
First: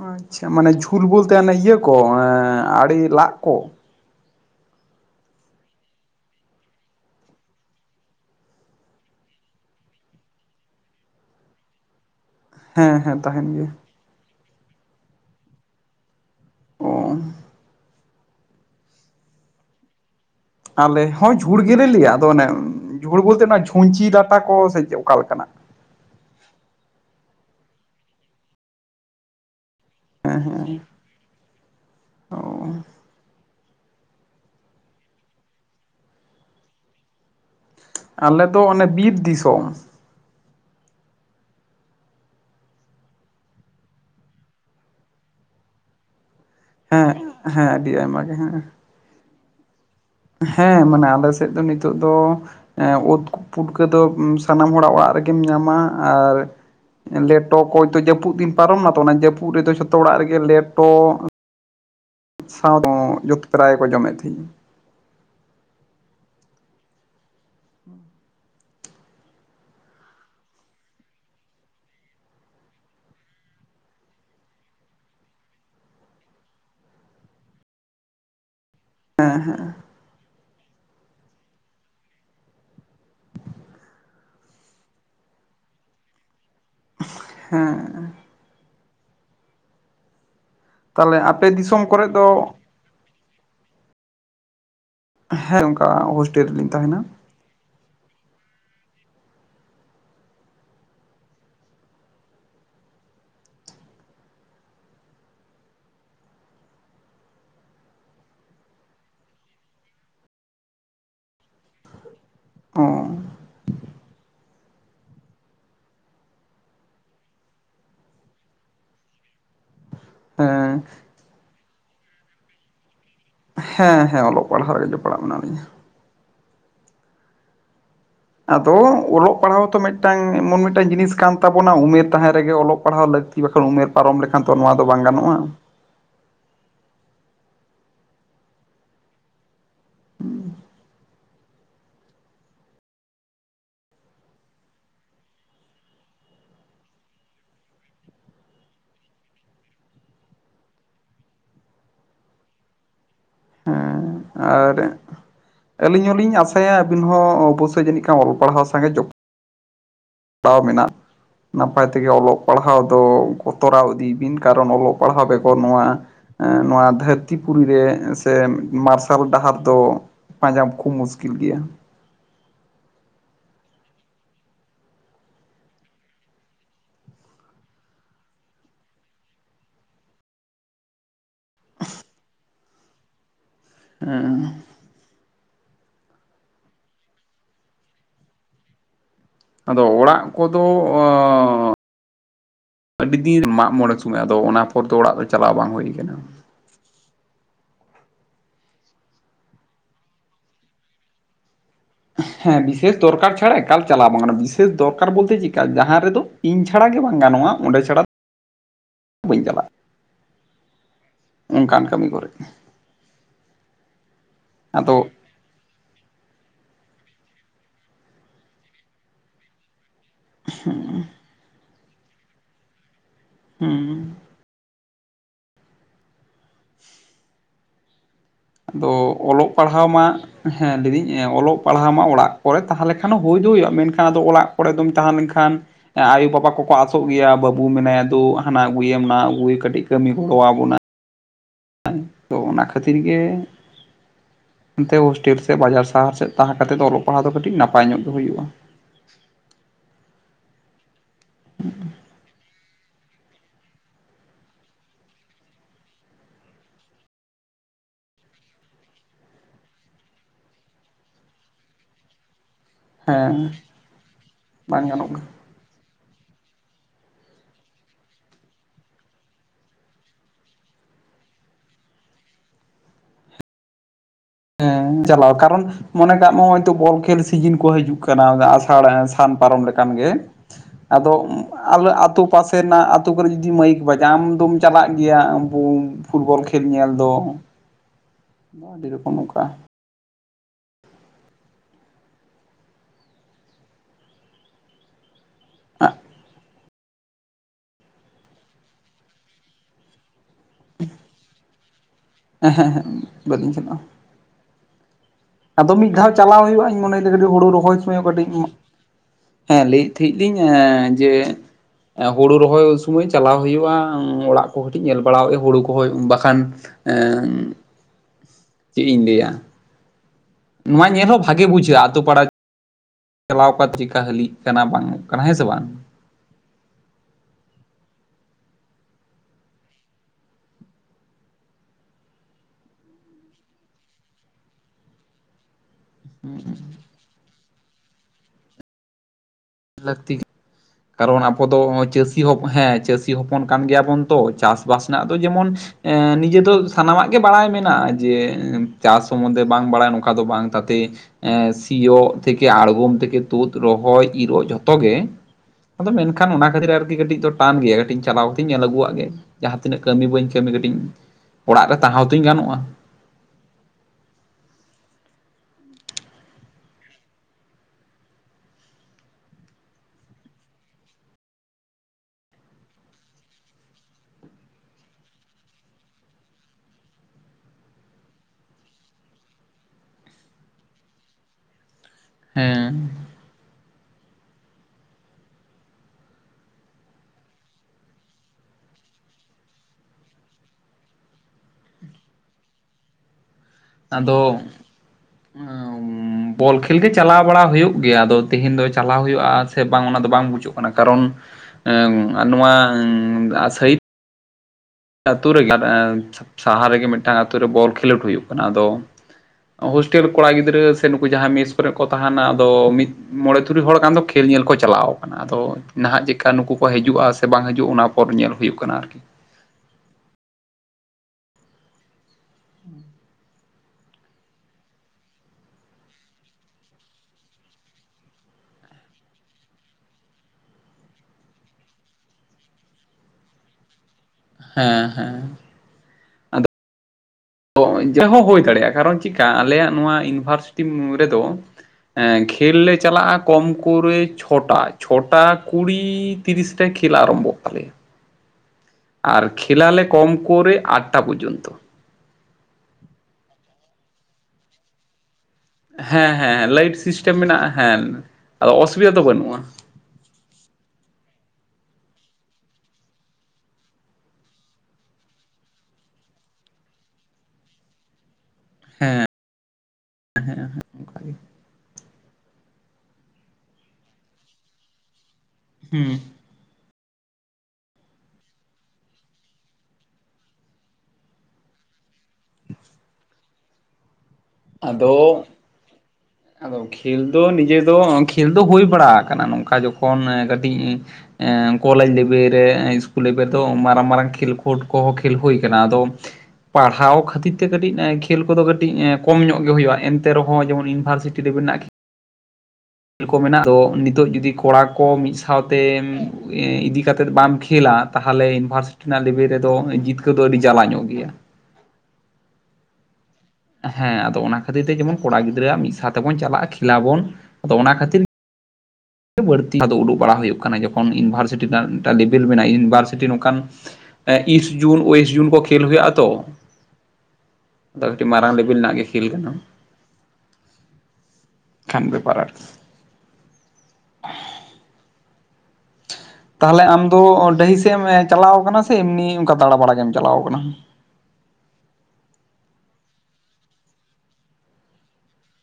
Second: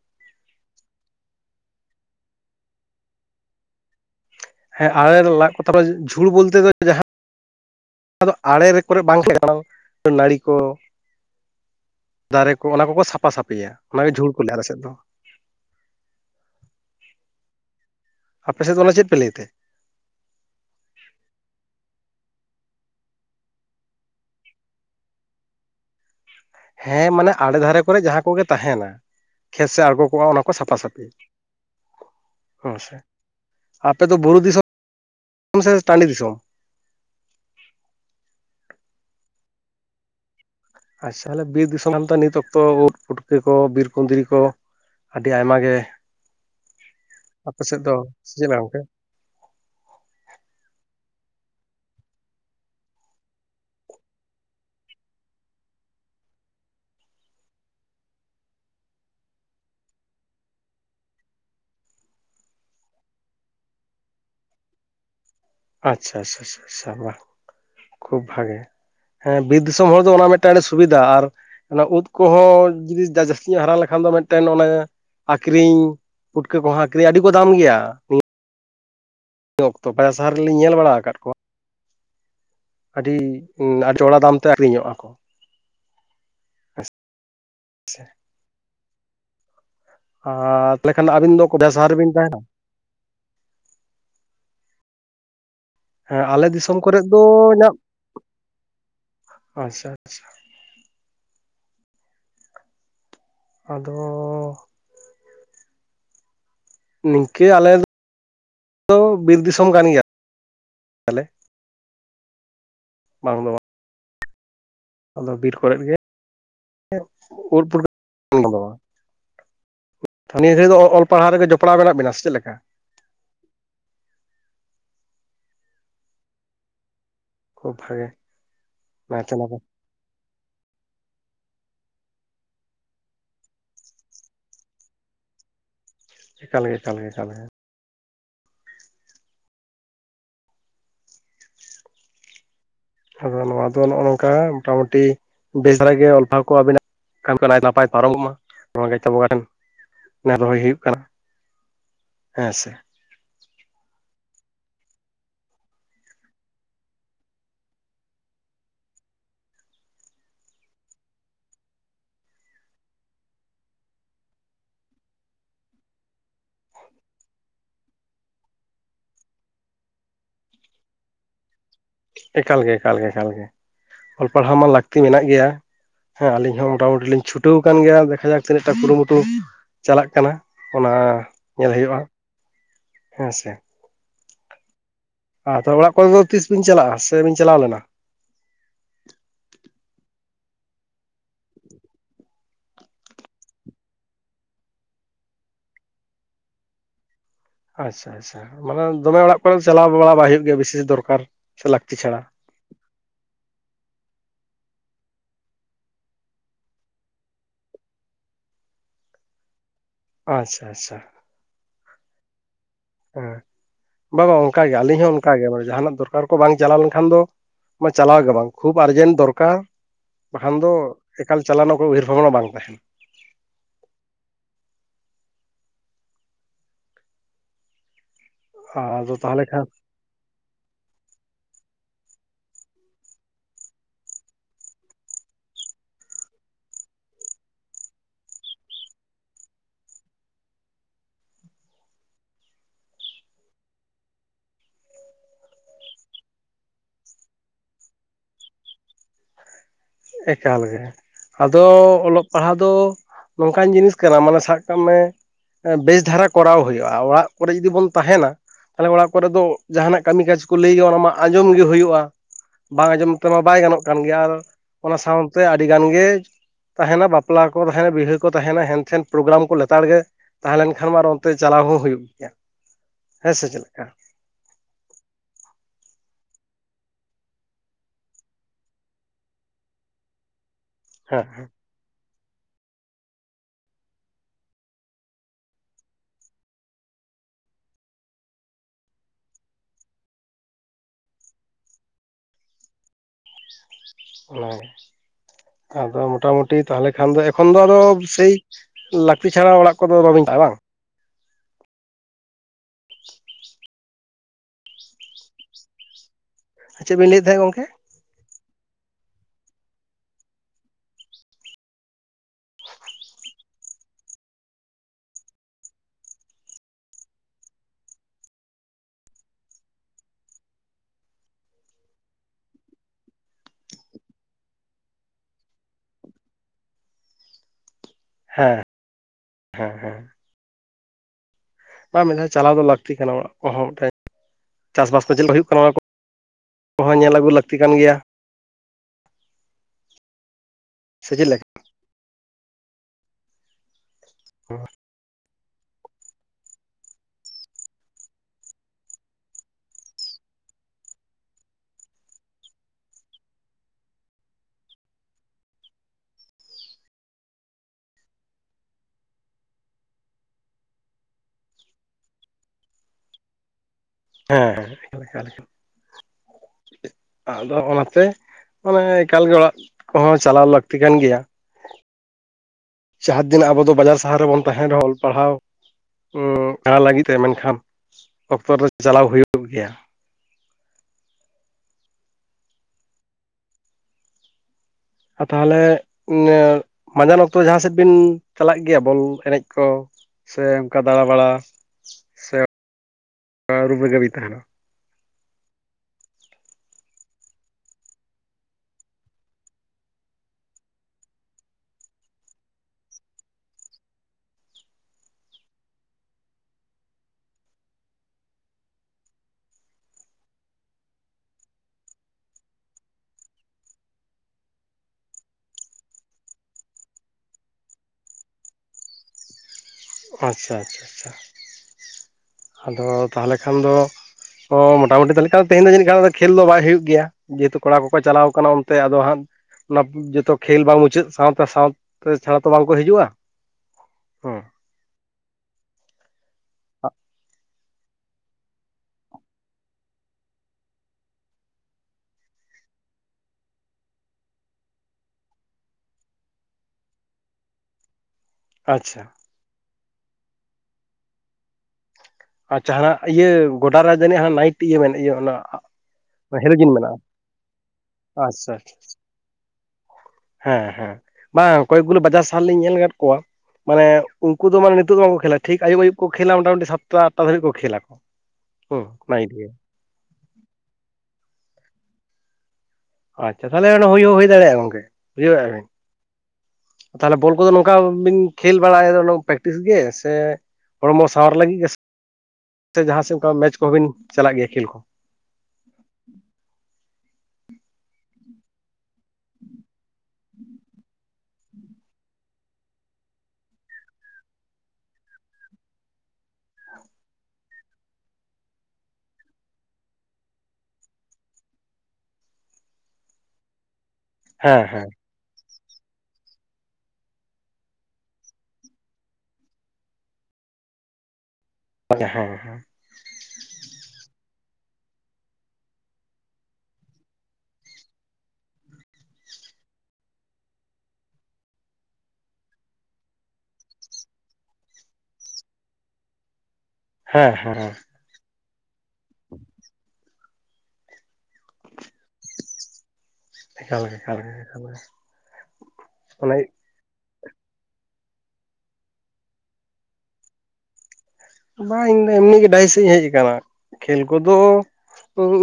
ᱟᱪᱪᱷᱟ ᱢᱟᱱᱮ ᱡᱷᱩᱞ ᱵᱚᱞᱛᱮ ᱚᱱᱮ ᱤᱭᱟᱹ ᱠᱚ ᱟᱲᱮ ᱞᱟᱜ ᱠᱚ ᱦᱮᱸ ᱟᱲᱮ ᱞᱟᱜ ᱠᱚ ᱛᱟᱯᱚᱨᱮ ᱡᱷᱩᱲ ᱵᱚᱞᱛᱮ ᱫᱚ ᱡᱟᱦᱟᱸ ᱟᱫᱚ ᱟᱲᱮ ᱠᱚᱨᱮ ᱵᱟᱝ ᱛᱟᱦᱮᱸ ᱱᱟᱹᱲᱤ ᱠᱚ ᱫᱟᱨᱮ ᱠᱚ ᱚᱱᱟ ᱦᱮᱸ ᱠᱚᱠᱚ ᱦᱮᱸ ᱥᱟᱯ ᱛᱟᱦᱮᱱ ᱥᱟᱹᱯᱷᱤᱭᱟ ᱜᱮᱭᱟ ᱚᱱᱟᱜᱮ ᱡᱷᱩᱲ ᱠᱚ ᱞᱮᱭᱟ ᱟᱞᱮ ᱥᱮᱫ ᱫᱚ ᱳ ᱟᱯᱮ ᱥᱮᱫ ᱫᱚ ᱚᱱᱟ ᱪᱮᱫ ᱯᱮ ᱞᱟᱹᱭᱛᱮ ᱟᱞᱮ ᱦᱚᱸ ᱡᱷᱩᱲ ᱜᱮᱞᱮ ᱞᱟᱹᱭᱟ ᱟᱫᱚ ᱚᱱᱮ ᱡᱷᱩᱲ ᱵᱚᱞᱛᱮ ᱚᱱᱟ ᱡᱷᱩᱧᱪᱤ ᱰᱟᱴᱟ ᱠᱚ ᱥᱮ ᱪᱮᱫ ᱚᱠᱟ ᱞᱮᱠᱟᱱᱟᱜ ᱦᱮᱸ ᱢᱟᱱᱮ ᱟᱲᱮ ᱫᱷᱟᱨᱮ ᱠᱚᱨᱮ ᱡᱟᱦᱟ ᱠᱚᱜᱮ ᱛᱟᱦᱮᱱᱟ ᱠᱷᱮᱛ ᱥᱮᱜ ᱟᱬᱜᱚ ᱠᱚᱜ-ᱟ ᱚᱱᱟ ᱠᱚ ᱥᱟᱯᱷᱟ ᱥᱟᱹᱯᱷᱤ ᱚ ᱦᱚᱸᱥᱮ ᱟᱯᱮᱫᱚ ᱵᱩᱨᱩ ᱫᱤᱥᱚᱢ ᱥᱮ ᱴᱟᱺᱰᱤ ᱫᱤᱥᱚᱢ ᱟᱞᱮ ᱫᱚ ᱚᱱᱮ ᱵᱤᱨ ᱫᱤᱥᱚᱢ ᱟᱪᱪᱷᱟ ᱟᱞᱮ ᱵᱤᱨ ᱫᱤᱥᱚᱢ ᱚᱱᱠᱟ ᱱᱤᱛ ᱚᱠᱛᱚ ᱩᱫ ᱯᱩᱴᱠᱟᱹ ᱠᱚ ᱵᱤᱨ ᱠᱩᱸᱫᱽᱨᱤ ᱠᱚ ᱟᱹᱰᱤ ᱟᱭᱢᱟ ᱜᱮ ᱦᱮᱸ ᱟᱯᱮ ᱦᱮᱸ ᱥᱮᱫ ᱫᱚ ᱟᱹᱰᱤ ᱟᱭᱢᱟ ᱜᱮ ᱪᱮᱫ ᱢᱮᱱᱟᱜ-ᱟ ᱦᱮᱸ ᱜᱚᱢᱠᱮ ᱦᱮᱸ ᱢᱟᱱᱮ ᱟᱞᱮ ᱥᱮᱫ ᱫᱚ ᱱᱤᱛᱚᱜ ᱫᱚ ᱚᱸ ᱩᱫ ᱯᱩᱴᱠᱟᱹ ᱫᱚ ᱥᱟᱱᱟᱢ ᱦᱚᱲᱟᱜ ᱚᱲᱟᱜ ᱨᱮᱜᱮᱢ ᱧᱟᱢᱟ ᱟᱨ ᱞᱮᱴᱚ ᱠᱚ ᱱᱤᱛᱚᱜ ᱡᱟᱹᱯᱩᱫ ᱫᱤᱱ ᱯᱟᱨᱚᱢ ᱱᱟ ᱛᱚ ᱚᱱᱟ ᱡᱟᱹᱯᱩᱫ ᱨᱮᱫᱚ ᱡᱷᱚᱛᱚ ᱚᱲᱟᱜ ᱨᱮᱜᱮ ᱞᱮᱴᱚ ᱥᱟᱶ ᱫᱚ ᱡᱩᱛ ᱛᱟᱨᱟᱭ ᱜᱮᱠᱚ ᱡᱚᱢ ᱮᱫ ᱛᱟᱦᱮ ᱟᱪᱪᱷᱟ ᱟᱪᱪᱷᱟ ᱟᱪᱪᱷᱟ ᱟᱪᱪᱷᱟ ᱵᱟᱝ ᱠᱷᱩᱵᱽ ᱵᱷᱟᱜᱮ ᱦᱮᱸ ᱵᱤᱨ ᱫᱤᱥᱚᱢ ᱦᱚᱲ ᱫᱚ ᱚᱱᱟ ᱢᱤᱫᱴᱟᱝ ᱟᱹᱰᱤ ᱥᱩᱵᱤᱫᱷᱟ ᱟᱨ ᱚᱱᱟ ᱩᱫ ᱠᱚᱦᱚᱸ ᱡᱩᱫᱤ ᱡᱟᱡᱟᱹᱥᱛᱤ ᱧᱚᱜ ᱦᱟᱨᱟ ᱞᱮᱠᱷᱟᱱ ᱫᱚ ᱢᱤᱫᱴᱮᱱ ᱚᱱᱮ ᱟᱠᱷᱨᱤᱧ ᱯᱩᱴᱠᱟᱹ ᱠᱚᱦᱚᱸ ᱟᱠᱷᱨᱤᱧ ᱟᱹᱰᱤ ᱠᱚ ᱫᱟᱢ ᱜᱮᱭᱟ ᱦᱮᱸ ᱦᱮᱸ ᱱᱤᱛᱚᱜ ᱚᱠᱛᱚ ᱵᱟᱡᱟᱨ ᱥᱟᱦᱟᱨ ᱨᱮᱞᱤᱧ ᱧᱮᱞ ᱵᱟᱲᱟ ᱟᱠᱟᱫ ᱠᱚᱣᱟ <inaudible> ᱟᱪᱪᱷᱟ ᱦᱮᱸ ᱟᱨ ᱛᱟᱦᱚᱞᱮ ᱠᱷᱟᱱ ᱫᱚ ᱟᱹᱵᱤᱱ ᱫᱚ ᱟᱯᱮ ᱠᱚᱰᱟ ᱫᱤᱥᱚᱢ ᱥᱟᱦᱟᱨ ᱨᱮ ᱠᱚᱨᱮ ᱵᱤᱱ ᱛᱟᱦᱮᱱᱟ ᱫᱚ ᱦᱮᱸ ᱚᱱᱠᱟ ᱦᱮᱸ ᱟᱞᱮ ᱦᱳᱥᱴᱮᱞ ᱨᱮᱞᱤᱧ ᱫᱤᱥᱚᱢ ᱛᱟᱦᱮᱱᱟ ᱠᱚᱨᱮ ᱫᱚ ᱤᱧᱟᱜ᱾ ᱟᱪᱪᱷᱟ ᱟᱪᱪᱷᱟ ᱟᱫᱚ ᱱᱤᱝᱠᱟᱹ ᱟᱞᱮ ᱵᱤᱨ ᱫᱤᱥᱚᱢ ᱠᱟᱱ ᱜᱮᱭᱟᱞᱮ ᱚ ᱵᱟᱝ ᱫᱚ ᱵᱟᱝ ᱟᱫᱚ ᱵᱤᱨ ᱠᱚᱨᱮᱫ ᱜᱮ ᱩᱫ ᱯᱩᱴᱠᱟᱹ <unintelligible> ᱫᱟᱵᱟᱝ ᱱᱤᱭᱟᱹ ᱜᱷᱟᱹᱲᱤᱡ ᱫᱚ ᱦᱮᱸ ᱚᱞ ᱯᱟᱲᱦᱟᱣ ᱨᱮᱜᱮ ᱡᱚᱯᱲᱟᱣ ᱢᱮᱱᱟᱜ ᱵᱤᱱᱟ ᱥᱮ ᱪᱮᱫ ᱞᱮᱠᱟ ᱦᱮᱸ ᱦᱮᱸ ᱚᱞᱚᱜ ᱯᱟᱲᱦᱟᱣ ᱨᱮᱜᱮ ᱡᱚᱯᱲᱟᱣ ᱢᱮᱱᱟᱜ ᱞᱤᱧᱟᱹ ᱠᱷᱩᱵᱽ ᱵᱷᱟᱜᱮ ᱟᱫᱚ ᱱᱟᱭᱛᱮ ᱚᱞᱚᱜ ᱱᱟᱯᱟᱭ ᱯᱟᱲᱦᱟᱣ ᱛᱚ ᱢᱤᱫ ᱴᱟᱝ ᱮᱢᱚᱱ ᱢᱤᱫᱴᱟᱝ ᱡᱤᱱᱤᱥ ᱠᱟᱱ ᱛᱟᱵᱚᱱᱟ ᱩᱢᱮᱨ ᱛᱟᱦᱮ ᱨᱮᱜᱮ ᱚᱞᱚᱜ ᱯᱟᱲᱦᱟᱣ ᱞᱟᱹᱠᱛᱤ ᱵᱟᱠᱷᱟᱱ ᱩᱢᱮᱨ ᱯᱟᱨᱚᱢ ᱞᱮᱠᱷᱟ ᱟᱫᱚ ᱱᱚᱣᱟ ᱫᱚ ᱵᱟᱝ ᱜᱟᱱᱚᱜᱼᱟ᱾ ᱮᱠᱟᱞ ᱜᱮ ᱮᱠᱟᱞ ᱜᱮ ᱮᱠᱟᱞ ᱜᱮ᱾ ᱦᱩᱸ ᱟᱫᱚ ᱱᱚᱣᱟ ᱫᱚ ᱱᱚᱜᱼᱚ ᱱᱚᱝᱠᱟ ᱢᱚᱴᱟᱢᱩᱴᱤ ᱵᱮᱥ ᱫᱷᱟᱨᱟ ᱜᱮ ᱚᱞᱚᱯᱟᱲᱟᱶ ᱠᱚ ᱟᱵᱤᱱᱟᱜ? ᱠᱟᱢᱤ ᱠᱚ ᱱᱟᱭ ᱱᱟᱯᱟᱭ ᱛᱮ ᱯᱟᱨᱚᱢ ᱢᱟᱜ ᱢᱟ ᱱᱚᱣᱟᱜᱮ ᱵᱟᱝᱜᱟ ᱴᱷᱮᱱ ᱱᱮᱦᱚᱨ ᱫᱚᱦᱚᱭ ᱦᱩᱭᱩᱜ ᱠᱟᱱᱟ ᱾ ᱦᱮᱸ ᱥᱮ ᱦᱮᱸ ᱟᱨ᱾ ᱟᱹᱞᱤᱧ ᱦᱚᱸᱞᱤᱧ ᱟᱥᱟᱭᱟ ᱟᱹᱵᱤᱱ ᱦᱚᱸ ᱚᱵᱚᱥᱥᱟᱹᱭ ᱡᱟᱹᱱᱤᱡ ᱠᱷᱟᱱ ᱚᱞ ᱯᱟᱲᱦᱟᱣ ᱥᱟᱶ ᱡᱚᱯᱲᱚᱣ᱾ ᱛᱟᱣ ᱢᱮᱱᱟᱜ-ᱟ᱾ ᱱᱟᱯᱟᱭ ᱛᱮᱜᱮ ᱚᱞᱚᱜ ᱯᱟᱲᱦᱟᱣ ᱫᱚ ᱛᱚᱨᱟᱶ ᱤᱫᱤᱭ ᱵᱤᱱ ᱠᱟᱨᱚᱱ ᱚᱞᱚᱜ ᱯᱟᱲᱦᱟᱣ ᱵᱮᱜᱚᱨ ᱱᱚᱣᱟ᱾ ᱮ ᱱᱚᱣᱟ ᱫᱷᱟᱨᱛᱤ ᱯᱩᱨᱤ ᱨᱮ ᱥᱮ᱾ ᱛᱮᱢ ᱢᱟᱨᱥᱟᱞ ᱰᱟᱦᱟᱨ ᱫᱚ ᱯᱟᱸᱡᱟ ᱠᱷᱩᱵ ᱢᱩᱥᱠᱤᱞ ᱜᱮᱣᱟ᱾ ᱮᱠᱟᱞ ᱜᱮ ᱮᱠᱟᱞ ᱜᱮ ᱮᱠᱟᱞ ᱜᱮ ᱚᱞ ᱯᱟᱲᱦᱟᱣ ᱢᱟ ᱞᱟᱹᱠᱛᱤ ᱢᱮᱱᱟᱜ ᱜᱮᱣᱟ᱾ ᱦᱮᱸ ᱟᱞᱤᱧ ᱦᱚ ᱢᱚᱴᱟᱢᱩᱴᱤ ᱞᱤᱧ ᱪᱷᱩᱴᱟᱹᱣ ᱠᱟᱱ ᱜᱮᱣᱟ ᱫᱮᱠᱷᱟ ᱡᱟᱠ ᱛᱤᱱᱟᱹᱜ ᱴᱟ ᱠᱩᱨᱩᱢᱩᱴᱩ᱾ ᱪᱟᱞᱟᱜ ᱠᱟᱱᱟ ᱚᱱᱟ ᱧᱮᱞ ᱦᱚᱣᱚᱜᱼᱟ ᱦᱮᱸ ᱥᱮ᱾ ᱩᱸ ᱟᱛᱚ ᱚᱲᱟᱜ ᱠᱚᱨᱮ ᱫᱚ ᱛᱤᱥ ᱵᱤᱱ ᱪᱟᱞᱟᱜᱼᱟ ᱥᱮ ᱵᱤᱱ ᱪᱟᱞᱟᱣ ᱞᱮᱱᱟ? ᱟᱫᱚ ᱚᱲᱟᱜ ᱠᱚᱫᱚ ᱚᱻ ᱟᱹᱰᱤ ᱫᱤᱱ ᱢᱟᱜ ᱢᱚᱬᱮ ᱥᱚᱢᱚᱭ ᱟᱫᱚ ᱚᱱᱟ ᱯᱚᱨ ᱪᱟᱞᱟᱣ ᱵᱟᱝ ᱦᱩᱭ ᱟᱠᱟᱱᱟ᱾ ᱟᱪᱪᱷᱟ ᱟᱪᱪᱷᱟ ᱢᱟᱱᱮ ᱫᱚᱢᱮ ᱚᱲᱟᱜ ᱠᱚᱨᱮ ᱪᱟᱞᱟᱣ ᱵᱟᱲᱟ ᱵᱟᱭ ᱦᱩᱭᱩᱜ ᱜᱮᱣᱟ ᱵᱤᱥᱤ ᱫᱚᱨᱠᱟᱨ ᱥᱮ ᱞᱟᱹᱠᱛᱤ ᱪᱷᱲᱟ᱾ ᱦᱮᱸ ᱵᱤᱥᱮᱥ ᱫᱚᱨᱠᱟᱨ ᱪᱷᱟᱲᱟ ᱮᱠᱟᱞ ᱪᱟᱞᱟᱣ ᱵᱟᱝ ᱜᱟᱱᱚᱜᱟ ᱵᱤᱥᱮᱥ ᱫᱚᱨᱠᱟᱨ ᱵᱚᱞᱛᱮ ᱪᱮᱫ ᱠᱟ ᱡᱟᱦᱟᱸ ᱨᱮᱫᱚ᱾ ᱤᱧ ᱪᱷᱟᱲᱟ ᱜᱮ ᱵᱟᱝ ᱜᱟᱱᱚᱜᱼᱟ ᱚᱸᱰᱮ ᱪᱷᱟᱲᱟ ᱵᱟᱹᱧ ᱪᱟᱞᱟᱜᱼᱟ᱾ ᱟᱪᱪᱷᱟ ᱟᱪᱪᱷᱟ ᱚᱱᱠᱟᱱ ᱠᱟᱹᱢᱤ ᱠᱚᱨᱮ᱾ ᱦᱮᱸ ᱵᱟᱵᱟ ᱚᱱᱠᱟ ᱜᱮ ᱟᱫᱚ ᱟᱹᱞᱤᱧ ᱦᱚᱸ ᱚᱝ ᱚᱱᱠᱟᱜ ᱜᱮ ᱢᱟᱱᱮ ᱡᱟᱦᱟᱱᱟᱜ ᱫᱚᱨᱠᱟᱨ ᱠᱚ ᱵᱟᱝ ᱪᱟᱞᱟᱣ ᱞᱮᱱᱠᱷᱟᱱ ᱫᱚ ᱢᱟ ᱪᱟᱞᱟᱣ ᱜᱮ ᱵᱟᱝ ᱠᱷᱩᱵ ᱟᱨᱡᱮᱱᱴ ᱫᱚᱨᱠᱟᱨ᱾ ᱵᱟᱠᱷᱟᱱ ᱫᱚ ᱮᱠᱟᱞ ᱪᱟᱞᱟᱣ ᱠᱚᱱᱚ ᱩᱤᱦᱟᱹᱨ ᱨ ᱵᱷᱟᱵᱱᱟ ᱵᱟᱝ ᱛᱟᱦᱮᱱ᱾ ᱦᱩᱸ ᱟᱫᱚ ᱛᱟᱦᱚᱞᱮ ᱚᱞᱚᱜ ᱠᱷᱟᱱ ᱯᱟᱲᱦᱟᱣ ᱢᱟ᱾ ᱦᱮᱸ ᱞᱟᱹᱭᱫᱟᱹᱧ ᱚᱞᱚᱜ ᱯᱟᱲᱦᱟᱣ ᱢᱟ ᱚᱲᱟᱜ ᱠᱚᱨᱮ ᱛᱟᱦᱮ ᱞᱮᱠᱷᱟᱱ ᱦᱩᱭ ᱫᱚ ᱦᱩᱭᱩᱜᱼᱟ ᱢᱮᱱᱠᱷᱟᱱ ᱟᱫᱚ ᱚᱲᱟᱜ ᱠᱚᱨᱮ ᱫᱚᱢ ᱛᱟᱦᱮ ᱞᱮᱱᱠᱷᱟᱱ᱾ ᱮᱸ ᱟᱭᱳᱵᱟᱵᱟ ᱠᱚ ᱟᱥᱚᱜ ᱜᱮᱭᱟ ᱵᱟᱹᱵᱩ ᱢᱮᱱᱟᱣᱟ ᱫᱩ ᱦᱟᱱᱟ ᱟᱹᱜᱩᱭᱮᱢ ᱱᱟᱣᱟ ᱟᱜᱩᱭᱮᱢ ᱠᱟᱹᱴᱤᱡ ᱠᱟᱹᱢᱤ ᱜᱚᱲᱚ ᱟᱵᱚᱱᱟ ᱦᱮᱸ ᱛᱚ ᱚᱱᱟ ᱠᱷᱟᱹᱛᱤᱨ ᱜᱮᱸ᱾ ᱱᱚᱛᱮ ᱦᱳᱥᱴᱮᱞ ᱥᱮ ᱵᱟᱡᱟᱨ ᱥᱟᱦᱟᱨ ᱥᱮᱫ ᱛᱟᱦᱮᱸ ᱠᱟᱛᱮ ᱫᱚ ᱚᱞᱚᱜ ᱯᱟᱲᱦᱟᱜ ᱫᱚ ᱠᱟᱹᱴᱤᱡ ᱱᱟᱯᱟᱭ ᱧᱚᱜ ᱜᱮ ᱦᱩᱭᱩᱜᱼᱟ᱾ ᱮᱠᱟᱞ ᱜᱮ ᱟᱫᱚ ᱚᱞᱚᱜ ᱯᱟᱲᱦᱟᱣ ᱫᱚ ᱱᱚᱝᱠᱟᱱ ᱡᱤᱱᱤᱥ ᱠᱟᱱᱟ ᱢᱟᱱᱮ ᱥᱟᱵ ᱠᱟᱜ ᱢᱮ᱾ ᱵᱮᱥ ᱫᱷᱟᱨᱟ ᱠᱚᱨᱟᱣ ᱦᱩᱭᱩᱜᱼᱟ ᱚᱲᱟᱜ ᱠᱚᱨᱮ ᱡᱩᱫᱤ ᱵᱚᱱ ᱛᱟᱦᱮᱱᱟ᱾ ᱛᱟᱦᱚᱞᱮ ᱚᱲᱟᱜ ᱠᱚᱨᱮ ᱢᱟ ᱡᱟᱦᱟᱱᱟᱜ ᱠᱟᱹᱢᱤ ᱠᱟᱡᱽ ᱠᱚ ᱞᱟᱹᱭᱟ ᱚᱱᱟ ᱢᱟ ᱟᱸᱡᱚᱢ ᱜᱮ ᱦᱩᱭᱩᱜᱼᱟ᱾ ᱵᱟᱝ ᱟᱸᱡᱚᱢ ᱦᱮᱸ ᱛᱮᱢᱟ ᱵᱟᱭ ᱜᱟᱱᱚᱜ ᱠᱟᱱ ᱜᱮᱣᱟ ᱟᱨ ᱵᱟᱝ ᱚᱱᱟ ᱜᱟᱱᱚᱜ ᱠᱟᱱᱟ ᱥᱟᱶᱛᱮ ᱟᱹᱰᱤᱜᱟᱱ ᱜᱮ᱾ ᱛᱟᱦᱮᱱᱟ ᱵᱟᱯᱞᱟ ᱠᱚ ᱛᱟᱦᱮᱱᱟ ᱵᱤᱦᱟᱹ ᱠᱚ ᱛᱟᱦᱮᱱᱟ ᱦᱮᱱᱛᱮᱱ ᱯᱨᱳᱜᱨᱟᱢ ᱠᱚ ᱞᱮᱛᱟᱲ ᱜᱮ ᱛᱟᱦᱮᱸ ᱞᱮᱱᱠᱷᱟᱱ ᱢᱟ ᱟᱨ ᱚᱱᱛᱮ ᱪᱟᱞᱟᱣ ᱦᱚᱸ ᱦᱩᱭᱩᱜ ᱜᱮᱭᱟ ᱦᱮᱸ ᱥᱮ ᱪᱮᱫ ᱞᱮᱠᱟ? ᱦᱮᱸ ᱪᱟᱞᱟᱣ ᱠᱟᱨᱚᱱ ᱢᱚᱱᱮ ᱠᱟᱜ ᱢᱮ ᱱᱚᱜᱟᱭᱛᱚ ᱵᱚᱞ ᱠᱷᱮᱞ ᱥᱤᱡᱤᱱ ᱠᱚ ᱦᱤᱡᱩᱜ ᱠᱟᱱᱟ ᱟᱥᱟᱲ ᱥᱟᱱ ᱯᱟᱨᱚᱢ ᱞᱮᱠᱟᱱ ᱜᱮᱸ ᱟᱫᱚ ᱦᱮᱸ ᱟᱞᱮ ᱟᱛᱳ ᱯᱟᱥᱮ ᱨᱮᱱᱟᱜ ᱟᱛᱩ ᱠᱚᱨᱮ ᱡᱩᱫᱤ ᱢᱟᱹᱭᱤᱠ ᱵᱟᱡᱟᱣ ᱫᱚᱢ ᱪᱟᱞᱟᱜ ᱜᱮᱣᱟ ᱟᱵᱩ᱾ ᱯᱷᱩᱴᱵᱚᱞ ᱠᱷᱮᱞ ᱧᱮᱞ ᱫᱚ ᱟᱹᱰᱤ ᱨᱚᱠᱚᱢ ᱱᱚᱝᱠᱟ᱾ ᱚᱱᱟᱜᱮ ᱟᱫᱚ ᱢᱚᱴᱟ ᱢᱩᱴᱤ ᱴᱤ ᱛᱟᱦᱚᱞᱮ ᱠᱷᱟᱱ ᱫᱚ ᱮᱠᱷᱚᱱ ᱫᱚ ᱟᱫᱚ ᱥᱮᱭ ᱞᱟᱹᱠᱛᱤ ᱪᱷᱟᱲᱟ ᱚᱲᱟᱜ ᱠᱚᱫᱚ ᱵᱟᱵᱤᱱ ᱪᱟᱞᱟᱜᱼᱟ ᱵᱟᱝ? ᱮᱦᱮᱸ ᱮᱦᱮᱸᱜ ᱵᱟᱹᱞᱤᱧ ᱪᱟᱞᱟᱜᱼᱟ ᱟᱫᱚ ᱢᱤᱫ ᱫᱷᱟᱣ ᱪᱟᱞᱟᱣ ᱦᱩᱭᱩᱜᱼᱟ ᱤᱧ ᱪᱮᱫ ᱢᱚᱱᱮᱭ ᱵᱤᱱ ᱫᱟ ᱞᱟᱹᱭᱮᱫ ᱡᱩᱫᱤ ᱛᱟᱦᱮᱸᱫ ᱦᱩᱲᱩ ᱜᱚᱝᱠᱮ ᱨᱚᱦᱚᱭ ᱥᱚᱢᱚᱭ ᱦᱚᱸ ᱠᱟᱹᱴᱤᱡ ᱦᱮᱸ ᱞᱟᱹᱭᱮᱫ ᱛᱟᱦᱮᱸᱜ ᱞᱤᱧ ᱡᱮ ᱦᱩᱲᱩ ᱨᱚᱦᱚᱭ ᱥᱚᱢᱚᱭ ᱪᱟᱞᱟᱣ ᱦᱩᱭᱩᱜᱼᱟ ᱚᱲᱟᱜ ᱠᱚ ᱠᱟᱹᱴᱤᱡ ᱧᱮᱞ ᱵᱟᱲ ᱦᱩᱭᱩᱜᱼᱟ ᱦᱩᱲᱩ ᱠᱚᱦᱚᱭ ᱵᱟᱠᱷᱟᱱ ᱮᱸ ᱪᱮᱫ ᱤᱧ ᱞᱟᱹᱭᱟ ᱱᱚᱣᱟ ᱧᱮᱞ ᱦᱚᱸ ᱵᱷᱟᱜᱮ ᱵᱩᱡᱷᱟᱹᱜᱼᱟ ᱟᱹᱛᱳ ᱯᱟᱲᱟ ᱪᱟᱞᱟᱣ ᱠᱚᱛᱮ ᱪᱤᱠᱟ ᱦᱟᱹᱞᱤᱜ ᱠᱟᱱᱟ ᱵᱟᱝ ᱠᱟᱱᱟ ᱦᱮᱸ ᱥᱮ ᱵᱟᱝ ᱦᱮᱸ ᱦᱮᱸ ᱦᱮᱸ ᱵᱟᱝ ᱢᱮᱫ ᱫᱷᱟᱶ ᱪᱟᱞᱟᱣ ᱫᱚ ᱞᱟᱹᱠᱛᱤ ᱠᱟᱱᱟ ᱚᱲᱟᱜ ᱠᱚᱦᱚᱸ ᱢᱤᱫᱴᱮᱡ ᱪᱟᱥ ᱵᱟᱥ ᱫᱚ ᱪᱮᱫ ᱞᱮᱠᱟ ᱦᱩᱭᱩᱜ ᱠᱟᱱᱟ ᱚᱱᱟ <unintelligible> ᱦᱚᱸ ᱧᱮᱞ ᱟᱹᱜᱩ ᱞᱟᱹᱠᱛᱤ ᱠᱟᱱ ᱜᱮᱭᱟ ᱞᱟᱹᱠᱛᱤ ᱥᱮ ᱠᱟᱨᱚᱱ ᱪᱮᱫ ᱞᱮᱠᱟ ᱟᱵᱚᱫᱚ ᱪᱟᱹᱥᱤ ᱦᱚᱯᱚᱱ ᱦᱮᱸ ᱪᱟᱹᱥᱤ ᱦᱚᱯᱚᱱ ᱠᱟᱱ ᱜᱮᱭᱟᱵᱚᱱ ᱛᱚ ᱪᱟᱥᱵᱟᱥ ᱨᱮᱱᱟᱜ ᱫᱚ ᱡᱮᱢᱚᱱ ᱮᱸ ᱱᱤᱡᱮ ᱫᱚ ᱥᱟᱱᱟᱢᱟᱜ ᱜᱮ ᱵᱟᱲᱟᱭ ᱢᱮᱱᱟᱜᱼᱟ ᱡᱮ ᱪᱟᱥ ᱥᱚᱢᱚᱱᱫᱷᱮ ᱵᱟᱝ ᱵᱟᱲᱟᱭ ᱱᱚᱝᱠᱟ ᱫᱚ ᱵᱟᱝ ᱛᱟᱛᱮ ᱮᱸ ᱥᱤᱭᱳᱜ ᱛᱷᱮᱠᱮ ᱟᱬᱜᱚᱢ ᱛᱷᱮᱠᱮ ᱛᱳᱫ ᱨᱚᱦᱚᱭ ᱤᱨᱚᱜ ᱡᱷᱚᱛᱚ ᱜᱮ ᱟᱫᱚ ᱢᱮᱱ ᱠᱷᱟᱱ ᱚᱱᱟ ᱠᱷᱟᱹᱛᱤᱨ ᱟᱨᱠᱤ ᱠᱟᱹᱴᱤᱡ ᱫᱚ ᱴᱟᱱ ᱜᱮᱭᱟ ᱠᱟᱹᱴᱤᱡ ᱪᱟᱞᱟᱣ ᱠᱟᱛᱤᱧ ᱧᱮᱞ ᱟᱹᱜᱩᱣᱟᱜ ᱜᱮ ᱡᱟᱦᱟᱸ ᱛᱤᱱᱟᱹᱜ ᱠᱟᱹᱢᱤ ᱵᱟᱹᱧ ᱠᱟᱹᱢᱤ ᱠᱟᱹᱴᱤᱡ ᱚᱲᱟᱜ ᱨᱮ ᱛᱟᱦᱮᱸ ᱦᱚᱛᱚᱧ ᱜᱟᱱᱚᱜᱼᱟ ᱦᱮᱸ ᱦᱮᱸ ᱮᱠᱟᱞ ᱮᱠᱟᱞ ᱮᱠᱟᱞ ᱜᱮ <inaudible> ᱟᱫᱚ ᱚᱱᱟ ᱛᱮ ᱢᱟᱱᱮ ᱮᱠᱟᱞ ᱜᱮ ᱚᱲᱟᱜ ᱠᱚᱦᱚᱸ ᱪᱟᱞᱟᱣ ᱞᱟᱹᱠᱛᱤ ᱠᱟᱱ ᱜᱮᱭᱟ ᱡᱟᱦᱟᱸ ᱛᱤᱱᱟᱹᱜ ᱟᱵᱚ ᱫᱚ ᱵᱟᱡᱟᱨ ᱥᱟᱦᱟᱨ ᱨᱮᱵᱚᱱ ᱛᱟᱦᱮᱱ ᱨᱮᱦᱚᱸ ᱚᱞᱚᱜ ᱯᱟᱲᱦᱟᱣ <unintelligible> ᱞᱟᱹᱜᱤᱫ ᱛᱮ ᱢᱮᱱ ᱠᱷᱟᱱ ᱚᱠᱛᱚ ᱨᱮ ᱪᱟᱞᱟᱣ ᱦᱩᱭᱩᱜ ᱜᱮᱭᱟ ᱦᱮᱸ ᱟᱨ ᱛᱟᱦᱚᱞᱮ ᱤᱱᱟᱹ ᱢᱟᱡᱟᱱ ᱚᱠᱛᱚ ᱡᱟᱦᱟᱸ ᱥᱮᱫ ᱵᱤᱱ ᱪᱟᱞᱟᱜ ᱜᱮᱭᱟ ᱵᱚᱞ ᱮᱱᱮᱡ ᱠᱚ ᱥᱮ ᱚᱱᱠᱟ ᱫᱟᱬᱟ ᱵᱟᱲᱟ ᱥᱮ ᱨᱩᱢ ᱨᱮᱜᱮ ᱵᱤᱱ ᱟᱫᱚ ᱛᱟᱦᱮᱱᱟ ᱵᱚᱞ ᱠᱷᱮᱞ ᱜᱮ ᱪᱟᱞᱟᱣ ᱵᱟᱲᱟ ᱦᱩᱭᱩᱜ ᱜᱮᱭᱟ ᱟᱫᱚ ᱛᱮᱦᱤᱧ ᱫᱚ ᱪᱟᱞᱟᱣ ᱦᱩᱭᱩᱜᱼᱟ ᱥᱮ ᱵᱟᱝ ᱚᱱᱟ ᱫᱚ ᱵᱟᱝ ᱵᱩᱡᱩᱜ ᱠᱟᱱᱟ ᱠᱟᱨᱚᱱ ᱮᱸ ᱱᱚᱣᱟ ᱫᱟᱜ ᱥᱟᱭᱤᱰ ᱟᱛᱳ ᱨᱮᱜᱮ ᱟᱨ ᱮ ᱥᱟᱦᱟ ᱨᱮᱜᱮ ᱢᱤᱫ ᱴᱟᱝ ᱟᱛᱳ ᱨᱮ ᱵᱚᱞ ᱠᱷᱮᱞᱳᱰ ᱦᱩᱭᱩᱜ ᱠᱟᱱᱟ ᱟᱫᱚ ᱦᱳᱥᱴᱮᱞ ᱠᱚᱲᱟ ᱜᱤᱫᱽᱨᱟᱹ ᱥᱮ ᱱᱩᱠᱩ ᱡᱟᱦᱟᱸᱭ ᱢᱮᱥ ᱠᱚᱨᱮ ᱠᱚ ᱛᱟᱦᱮᱱᱟ ᱟᱫᱚ ᱢᱤᱫ ᱢᱚᱬᱮ ᱛᱩᱨᱩᱭ ᱦᱚᱲ ᱜᱟᱱ ᱫᱚ ᱠᱷᱮᱞ ᱧᱮᱞ ᱠᱚ ᱪᱟᱞᱟᱣ ᱟᱠᱟᱱᱟ ᱟᱫᱚ ᱱᱟᱦᱟᱜ ᱪᱮᱠᱟ ᱱᱩᱠᱩ ᱠᱚ ᱦᱤᱡᱩᱜᱼᱟ ᱥᱮ ᱵᱟᱝ ᱦᱤᱡᱩᱜ ᱚᱱᱟ ᱯᱚᱨ ᱧᱮᱞ ᱦᱩᱭᱩᱜ ᱠᱟᱱᱟ ᱟᱨᱠᱤ ᱟᱪᱪᱷᱟ ᱟᱫᱚ ᱛᱟᱦᱚᱞᱮ ᱠᱷᱟᱱ ᱫᱚ ᱚ ᱢᱚᱴᱟ ᱢᱩᱴᱤ ᱛᱟᱦᱮᱞᱮ ᱠᱷᱟᱱ ᱛᱮᱦᱮᱧ ᱫᱚ ᱡᱟᱹᱱᱤᱡ ᱠᱷᱟᱱ ᱠᱷᱮᱞ ᱫᱚ ᱵᱟᱭ ᱦᱩᱭᱩᱜ ᱜᱮᱭᱟ ᱡᱮᱦᱮᱛᱩ ᱠᱚᱲᱟ ᱠᱚᱠᱚ ᱪᱟᱞᱟᱣ ᱟᱠᱟᱱᱟ ᱚᱱᱛᱮ ᱟᱫᱚ ᱦᱟᱸᱜ ᱚᱱᱟ ᱡᱚᱛᱚ ᱠᱷᱮᱞ ᱵᱟᱝ ᱢᱩᱪᱟᱹᱫ ᱥᱟᱶ ᱛᱮ ᱥᱟᱶ ᱛᱮ ᱪᱷᱟᱲᱟ ᱛᱚ ᱵᱟᱝ ᱠᱚ ᱦᱤᱡᱩᱜᱼᱟ <inaudible> ᱦᱩᱸ ᱦᱮᱸ ᱦᱮᱸ <inaudible> <unintelligible> ᱦᱳᱭ ᱫᱟᱲᱮᱭᱟᱜᱼᱟ ᱠᱟᱨᱚᱱ ᱪᱮᱠᱟ ᱟᱞᱮᱭᱟᱜ ᱱᱚᱣᱟ ᱤᱭᱩᱱᱤᱵᱷᱟᱨᱥᱤᱴᱤ ᱨᱮᱫᱚ ᱠᱷᱮᱞ ᱞᱮ ᱪᱟᱞᱟᱜᱼᱟ ᱠᱚᱢ ᱠᱚᱨᱮ ᱪᱷᱚᱴᱟ ᱪᱷᱚᱴᱟ ᱠᱩᱲᱤ ᱛᱤᱨᱤᱥ ᱨᱮ ᱠᱷᱮᱞ ᱟᱨᱟᱢᱵᱚᱜ ᱛᱟᱞᱮᱭᱟ ᱟᱪᱪᱷᱟ ᱟᱨ ᱠᱷᱮᱞᱟᱞᱮ ᱠᱚᱢ ᱠᱚᱨᱮ ᱟᱴᱴᱟ ᱯᱚᱨᱡᱚᱱᱛᱚ ᱟᱨ ᱡᱟᱦᱟᱱᱟᱜ ᱤᱭᱟᱹ ᱜᱚᱰᱟ ᱨᱮ ᱡᱟᱹᱱᱤᱡ ᱱᱟᱭᱤᱴ ᱤᱭᱟᱹ ᱢᱮᱱᱮ ᱤᱭᱟᱹ ᱚᱱᱟ ᱦᱮᱸ ᱦᱮᱸ ᱦᱮᱸ ᱞᱟᱭᱤᱴ ᱥᱤᱥᱴᱮᱢ ᱢᱮᱱᱟᱜᱼᱟ ᱦᱮᱸ ᱟᱪᱪᱷᱟ ᱟᱫᱚ ᱟᱪᱪᱷᱟ ᱚᱥᱵᱤᱫᱟ ᱫᱚ ᱵᱟᱹᱱᱩᱜᱼᱟ ᱦᱮᱸ ᱦᱮᱸ ᱵᱟᱝ ᱠᱚᱭᱮᱠ ᱜᱩᱞᱳ ᱵᱟᱡᱟᱨ ᱥᱟᱦᱟᱨ ᱨᱮᱞᱤᱧ ᱧᱮᱞ ᱟᱠᱟᱫ ᱠᱚᱣᱟ ᱢᱟᱱᱮ ᱩᱱᱠᱩ ᱫᱚ ᱢᱟᱱᱮ ᱱᱤᱛᱚᱜ ᱫᱚ ᱵᱟᱝ ᱠᱚ ᱠᱷᱮᱞᱟ ᱴᱷᱤᱠ ᱟᱭᱩᱵ ᱟᱭᱩᱵ ᱠᱚ ᱠᱷᱮᱞᱟ ᱢᱚᱴᱟ ᱢᱩᱴᱤ ᱥᱟᱛᱴᱟ ᱟᱴᱴᱟ ᱫᱷᱟᱹᱵᱤᱡ ᱠᱚ ᱠᱷᱮᱞᱟ ᱠᱚ ᱦᱩᱸ ᱱᱟᱭᱤᱴ ᱜᱮ ᱦᱮᱸ ᱦᱮᱸ ᱚᱱᱟ ᱜᱮ ᱟᱪᱪᱷᱟ ᱛᱟᱦᱚᱞᱮ ᱚᱱᱟ ᱦᱩᱭ ᱦᱚᱸ ᱦᱩᱭ ᱫᱟᱲᱮᱭᱟᱜᱼᱟ ᱜᱚᱝᱠᱮ ᱵᱩᱡᱷᱣ ᱫᱟ ᱵᱤᱱ ᱦᱩᱸ ᱛᱟᱦᱚᱞᱮ ᱵᱚᱞ ᱠᱚᱫᱚ ᱱᱚᱝᱠᱟ ᱵᱤᱱ ᱠᱷᱮᱞ ᱵᱟᱲᱟᱭ ᱫᱟ ᱯᱮᱠᱴᱤᱥ ᱜᱮ ᱥᱮ ᱦᱚᱲᱢᱚ ᱥᱟᱣᱟᱨ ᱞᱟᱹᱜᱤᱫ ᱜᱮ ᱥᱮ ᱡᱟᱦᱟᱸ ᱥᱮᱫ ᱚᱱᱠᱟ ᱢᱮᱪ ᱠᱚ ᱵᱤᱱ ᱪᱟᱞᱟᱜ ᱜᱮᱭᱟ ᱠᱷᱮᱞ ᱠᱚ ᱟᱫᱚ ᱟᱫᱚ ᱠᱷᱮᱞ ᱫᱚ ᱱᱤᱡᱮ ᱫᱚ ᱠᱷᱮᱞ ᱫᱚ ᱦᱩᱭ ᱵᱟᱲᱟ ᱟᱠᱟᱱᱟ ᱱᱚᱝᱠᱟ ᱡᱚᱠᱷᱚᱱ ᱠᱟᱹᱴᱤᱡ ᱠᱚᱞᱮᱡᱽ ᱞᱮᱵᱮᱞ ᱨᱮ ᱤᱥᱠᱩᱞ ᱞᱮᱵᱮᱞ ᱫᱚ ᱢᱟᱨᱟᱝ ᱢᱟᱨᱟᱝ ᱠᱷᱮᱞ ᱠᱚᱰ ᱠᱚᱦᱚᱸ ᱠᱷᱮᱞ ᱦᱩᱭ ᱠᱟᱱᱟ ᱟᱫᱚ ᱯᱟᱲᱦᱟᱣ ᱠᱷᱟᱹᱛᱤᱨ ᱛᱮ ᱠᱟᱹᱴᱤᱡ ᱠᱷᱮᱞ ᱠᱚᱫᱚ ᱠᱟᱹᱴᱤᱡ ᱮ ᱠᱚᱢ ᱧᱚᱜ ᱜᱮ ᱦᱩᱭᱩᱜᱼᱟ ᱮᱱᱛᱮ ᱨᱮᱦᱚᱸ ᱡᱮᱢᱚᱱ ᱵᱷᱟᱨᱥᱤᱴᱤ ᱨᱮ ᱢᱮᱱᱟᱜᱼᱟ ᱠᱷᱮᱞ ᱠᱷᱮᱞ ᱠᱚ ᱢᱮᱱᱟᱜ ᱛᱚ ᱱᱤᱛᱚᱜ ᱡᱩᱫᱤ ᱠᱚᱲᱟ ᱦᱮᱸ ᱠᱚ ᱦᱮᱸ ᱢᱤᱫ ᱥᱟᱶ ᱛᱮ ᱤᱫᱤ ᱠᱟᱛᱮᱫ ᱵᱟᱢ ᱠᱷᱮᱞᱟ ᱛᱟᱦᱚᱞᱮ ᱤᱭᱩᱱᱤᱵᱷᱟᱨᱥᱤᱴᱤ ᱨᱮᱱᱟᱜ ᱞᱮᱵᱮᱞ ᱨᱮᱫᱚ ᱡᱤᱛ ᱠᱟᱹᱨ ᱫᱚ ᱟᱹᱰᱤ ᱡᱟᱞᱟ ᱧᱚᱜ ᱜᱮᱭᱟ ᱛᱟᱦᱚᱞᱮ ᱦᱮᱸ ᱦᱮᱸ ᱦᱮᱸ ᱟᱫᱚ ᱚᱱᱟ ᱠᱷᱟᱹᱛᱤᱨ ᱛᱮ ᱡᱮᱢᱚᱱ ᱠᱚᱲᱟ ᱜᱤᱫᱽᱨᱟᱹᱣᱟᱜ ᱢᱤᱫ ᱥᱟᱶ ᱛᱮᱵᱚᱱ ᱪᱟᱞᱟᱜᱼᱟ ᱠᱷᱮᱞᱟᱵᱚᱱ ᱟᱫᱚ ᱚᱱᱟ ᱠᱷᱟᱹᱛᱤᱨ ᱵᱟᱹᱲᱛᱤ ᱟᱫᱚ ᱩᱰᱩᱠ ᱵᱟᱲᱟ ᱦᱩᱭᱩᱜ ᱠᱟᱱᱟ ᱡᱚᱠᱷᱚᱱ ᱤᱱᱵᱷᱟᱨᱥᱤᱴᱤ ᱛᱟᱢ ᱢᱤᱫᱴᱟᱝ ᱰᱤᱯᱮᱞ ᱢᱮᱱᱟᱜᱼᱟ ᱤᱱᱵᱷᱟᱨᱥᱤᱴᱤ ᱱᱚᱝᱠᱟᱱ ᱤᱥ ᱡᱩᱱ ᱚᱳᱭᱮᱥ ᱡᱩᱱ ᱠᱚ ᱠᱷᱮᱞ ᱦᱩᱭᱩᱜ ᱟ ᱛᱚ ᱦᱮᱸ ᱦᱮᱸ ᱟᱫᱚ ᱠᱟᱴᱤᱡ ᱢᱟᱨᱟᱝ ᱞᱮᱵᱮᱞ ᱨᱮᱱᱟᱜ ᱜᱮ ᱠᱷᱮᱞ ᱠᱟᱱᱟ ᱠᱷᱟᱱ ᱵᱮᱯᱟᱨ ᱟᱨ ᱮᱠᱟᱞ ᱜᱮ ᱮᱠᱟᱞ ᱚᱱᱮ ᱛᱟᱦᱚᱞᱮ ᱟᱢ ᱫᱚ ᱰᱟᱹᱦᱤ ᱥᱮ ᱮᱢ ᱪᱟᱞᱟᱣ ᱠᱟᱱᱟ ᱥᱮ ᱮᱢᱱᱤ ᱚᱱᱠᱟ ᱫᱟᱬᱟ ᱵᱟᱲᱟᱜ ᱜᱮᱢ ᱪᱟᱞᱟᱣ ᱠᱟᱱᱟ ᱵᱟᱝ ᱤᱧ ᱫᱚ ᱮᱢᱱᱤ ᱜᱮ ᱰᱟᱹᱦᱤ ᱥᱮᱫ ᱤᱧ ᱦᱮᱡ ᱠᱟᱱᱟ ᱠᱷᱮᱞ ᱠᱚᱫᱚ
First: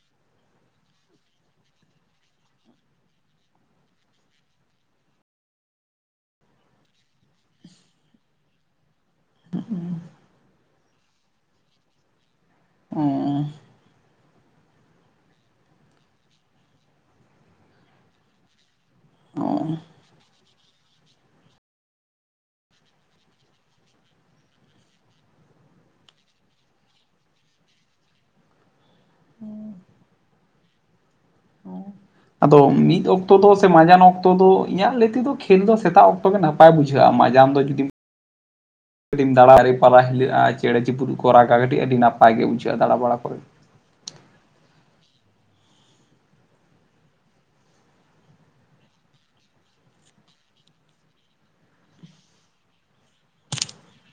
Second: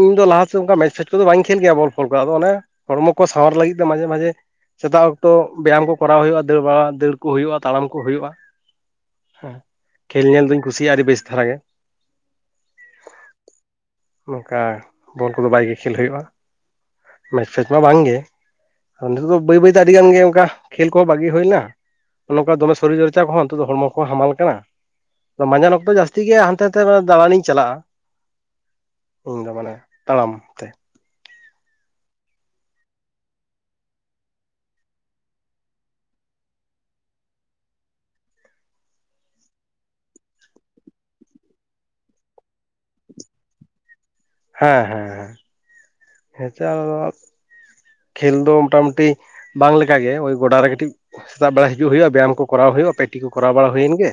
ᱤᱧ ᱫᱚ ᱞᱟᱦᱟ ᱥᱮ ᱚᱱᱠᱟ ᱢᱮᱪ ᱯᱷᱮᱪ ᱠᱚᱫᱚ ᱵᱟᱹᱧ ᱠᱷᱮᱞ ᱜᱮᱭᱟ ᱵᱚᱞ ᱯᱷᱚᱞ ᱠᱚ ᱟᱫᱚ ᱚᱱᱮ ᱦᱚᱲᱢᱚ ᱠᱚ ᱥᱟᱣᱟᱨ ᱞᱟᱹᱜᱤᱫ ᱛᱮ ᱢᱟᱡᱷᱮ ᱢᱟᱡᱷᱮ ᱥᱮᱛᱟᱜ ᱚᱠᱛᱚ ᱵᱮᱭᱟᱢ ᱠᱚ ᱠᱚᱨᱟᱣ ᱦᱩᱭᱩᱜᱼᱟ ᱫᱟᱹᱲ ᱵᱟᱲᱟ ᱫᱟᱹᱲ ᱠᱚ ᱦᱩᱭᱩᱜᱼᱟ ᱛᱟᱲᱟᱢ ᱠᱚ ᱦᱩᱭᱩᱜᱼᱟ ᱦᱮᱸ ᱠᱷᱮᱞ ᱧᱮᱞ ᱫᱩᱧ ᱠᱩᱥᱤᱭᱟᱜᱼᱟ ᱟᱹᱰᱤ ᱵᱮᱥ ᱫᱷᱟᱨᱟ ᱜᱮ ᱚᱸ ᱱᱚᱝᱠᱟ ᱵᱚᱞ ᱠᱚᱫᱚ ᱵᱷᱟᱜᱮ ᱜᱮ ᱠᱷᱮᱞ ᱦᱩᱭᱩᱜᱼᱟ ᱢᱮᱪ ᱯᱷᱮᱪ ᱢᱟ ᱵᱟᱝᱜᱮ ᱱᱤᱛ ᱫᱚ ᱵᱟᱹᱭ ᱵᱟᱹᱭᱛᱮ ᱚᱸ ᱟᱹᱰᱤ ᱜᱟᱱ ᱜᱮ ᱚᱱᱠᱟ ᱠᱷᱮᱞ ᱠᱚᱦᱚᱸ ᱵᱟᱹᱜᱤ ᱦᱩᱭᱱᱟ ᱱᱚᱝᱠᱟ ᱫᱚᱢᱮ ᱥᱚᱨᱤᱨ ᱪᱚᱨᱪᱟ ᱠᱚᱦᱚᱸ ᱱᱤᱛᱚ ᱫᱚ ᱦᱚᱲᱢᱚ ᱠᱚᱦᱚᱸ ᱦᱟᱢᱟᱞ ᱠᱟᱱᱟ ᱢᱟᱸᱡᱟᱱ ᱚᱠᱛᱚ ᱡᱟᱹᱥᱛᱤ ᱜᱮ ᱦᱟᱱᱛᱮ ᱱᱟᱛᱮ ᱫᱟᱲᱟᱱ ᱤᱧ ᱪᱟᱞᱟᱜᱼᱟ ᱤᱧ ᱫᱚ ᱢᱟᱱᱮ ᱛᱟᱲᱟᱢ ᱛᱮ ᱦᱮᱸ ᱟᱫᱚ ᱢᱤᱫ ᱚᱠᱛᱚ ᱫᱚ ᱥᱮ ᱢᱟᱡᱟᱱ ᱚᱠᱛᱚ ᱫᱚ ᱤᱧᱟᱹᱜ ᱞᱟᱹᱭ ᱛᱮᱫᱚ ᱠᱷᱮᱞ ᱫᱚ ᱥᱮᱛᱟᱜ ᱚᱠᱛᱚ ᱜᱮ ᱱᱟᱯ ᱱᱟᱯᱟᱭ ᱵᱩᱡᱷᱟᱹᱜᱼᱟ ᱢᱟᱡᱟᱢ ᱫᱚ ᱡᱩᱫᱤᱢ ᱠᱟᱹᱴᱤᱡ ᱫᱟᱲᱟ ᱫᱟᱨᱮ ᱯᱟᱞᱟ ᱦᱤᱞᱟᱹᱜᱼᱟ ᱪᱮᱸᱬᱮ ᱪᱩᱯᱨᱩᱫ ᱠᱚ ᱨᱟᱜᱟ ᱠᱟᱹᱴᱤᱡ ᱟᱹᱰᱤ ᱱᱟᱯᱟᱭ ᱜᱮ ᱵᱩᱡᱷᱟᱹᱜᱼᱟ ᱫᱟᱲᱟ ᱵᱟᱲᱟ ᱠᱚ ᱦᱮᱸ ᱦᱮᱸ ᱦᱮᱸᱪᱚ ᱠᱷᱮᱞ ᱫᱚ ᱢᱚᱴᱟᱢᱩᱴᱤ ᱵᱟᱝ ᱞᱮᱠᱟ ᱜᱮ ᱳᱭ ᱜᱚᱰᱟ ᱨᱮ ᱠᱟᱹᱴᱤᱡ ᱥᱮᱛᱟᱜ ᱵᱮᱲᱟ ᱦᱤᱡᱩᱜ ᱦᱩᱭᱩᱜᱼᱟ ᱵᱮᱭᱟᱢ ᱠᱚ ᱠᱚᱨᱟᱣ ᱦᱩᱭᱩᱜᱼᱟ ᱯᱮᱴᱤ ᱠᱚ ᱠᱚᱨᱟᱣ ᱵᱟᱲᱟ ᱦᱩᱭᱮᱱ ᱜᱮ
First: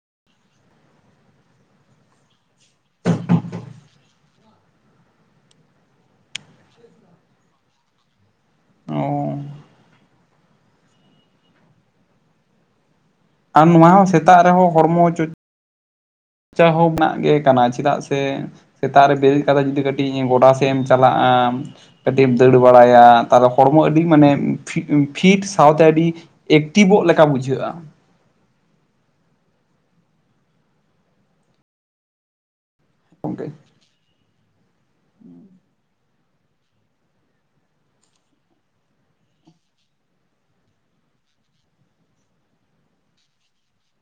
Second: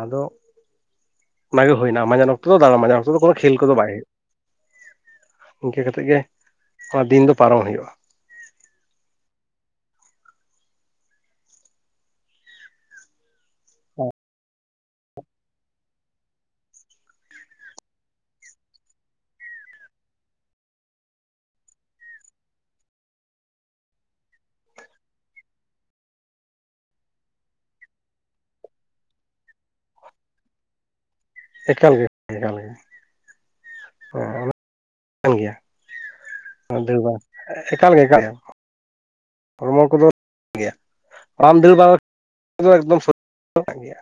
ᱟᱫᱚ ᱚᱱᱟ ᱜᱮ ᱦᱩᱭᱱᱟ ᱢᱟᱡᱟᱱ ᱚᱠᱛᱚ ᱫᱟᱲᱟ ᱢᱟᱡᱟᱱ ᱚᱠᱛᱚ ᱫᱚ ᱠᱳᱱᱳ ᱠᱷᱮᱞ ᱠᱚᱫᱚ ᱵᱟᱭ ᱤᱱᱠᱟᱹ ᱠᱟᱛᱮᱫ ᱜᱮ ᱱᱚᱣᱟ ᱫᱤᱱ ᱫᱚ ᱯᱟᱨᱚᱢ ᱦᱩᱭᱩᱜᱼᱟ ᱚᱻ ᱟᱨ ᱱᱚᱣᱟ ᱦᱚᱸ ᱥᱮᱛᱟᱜ ᱨᱮᱦᱚᱸ ᱦᱚᱲᱢᱚ ᱪᱟ ᱦᱚᱸᱜ ᱢᱮᱱᱟᱜ ᱜᱮ ᱠᱟᱱᱟ ᱪᱮᱫᱟᱜ ᱥᱮ ᱥᱮᱛᱟᱜ ᱨᱮ ᱵᱮᱨᱮᱫ ᱠᱟᱛᱮ ᱡᱩᱫᱤ ᱠᱟᱹᱴᱤᱡ ᱜᱚᱰᱟ ᱥᱮᱜ ᱮᱢ ᱪᱟᱞᱟᱜᱼᱟ ᱠᱟᱹᱴᱤᱡ ᱮᱢ ᱫᱟᱹᱲ ᱵᱟᱲᱟᱭᱟ ᱛᱟᱦᱚᱞᱮ ᱦᱚᱲᱢᱚ ᱟᱹᱰᱤ ᱢᱟᱱᱮ ᱯᱷᱤᱴ ᱥᱟᱶᱛᱮ ᱟᱹᱰᱤ ᱮᱠᱴᱤᱵᱚᱜ ᱞᱮᱠᱟ ᱵᱩᱡᱷᱟᱹᱜᱼᱟ ᱮᱠᱟᱞᱜᱮ ᱮᱠᱟᱞᱜᱮ ᱜᱚᱝᱠᱮ ᱦᱮᱸ ᱠᱟᱱ ᱜᱮᱭᱟ ᱮᱠᱟᱞ ᱜᱮ ᱮᱠᱟ ᱜᱮ ᱦᱚᱲᱢᱚ ᱠᱚᱫᱚ ᱴᱷᱤᱠ ᱜᱮᱭᱟ ᱨᱟᱢ ᱫᱚ ᱵᱟᱝ ᱮᱠᱫᱚᱢ ᱜᱮᱭᱟ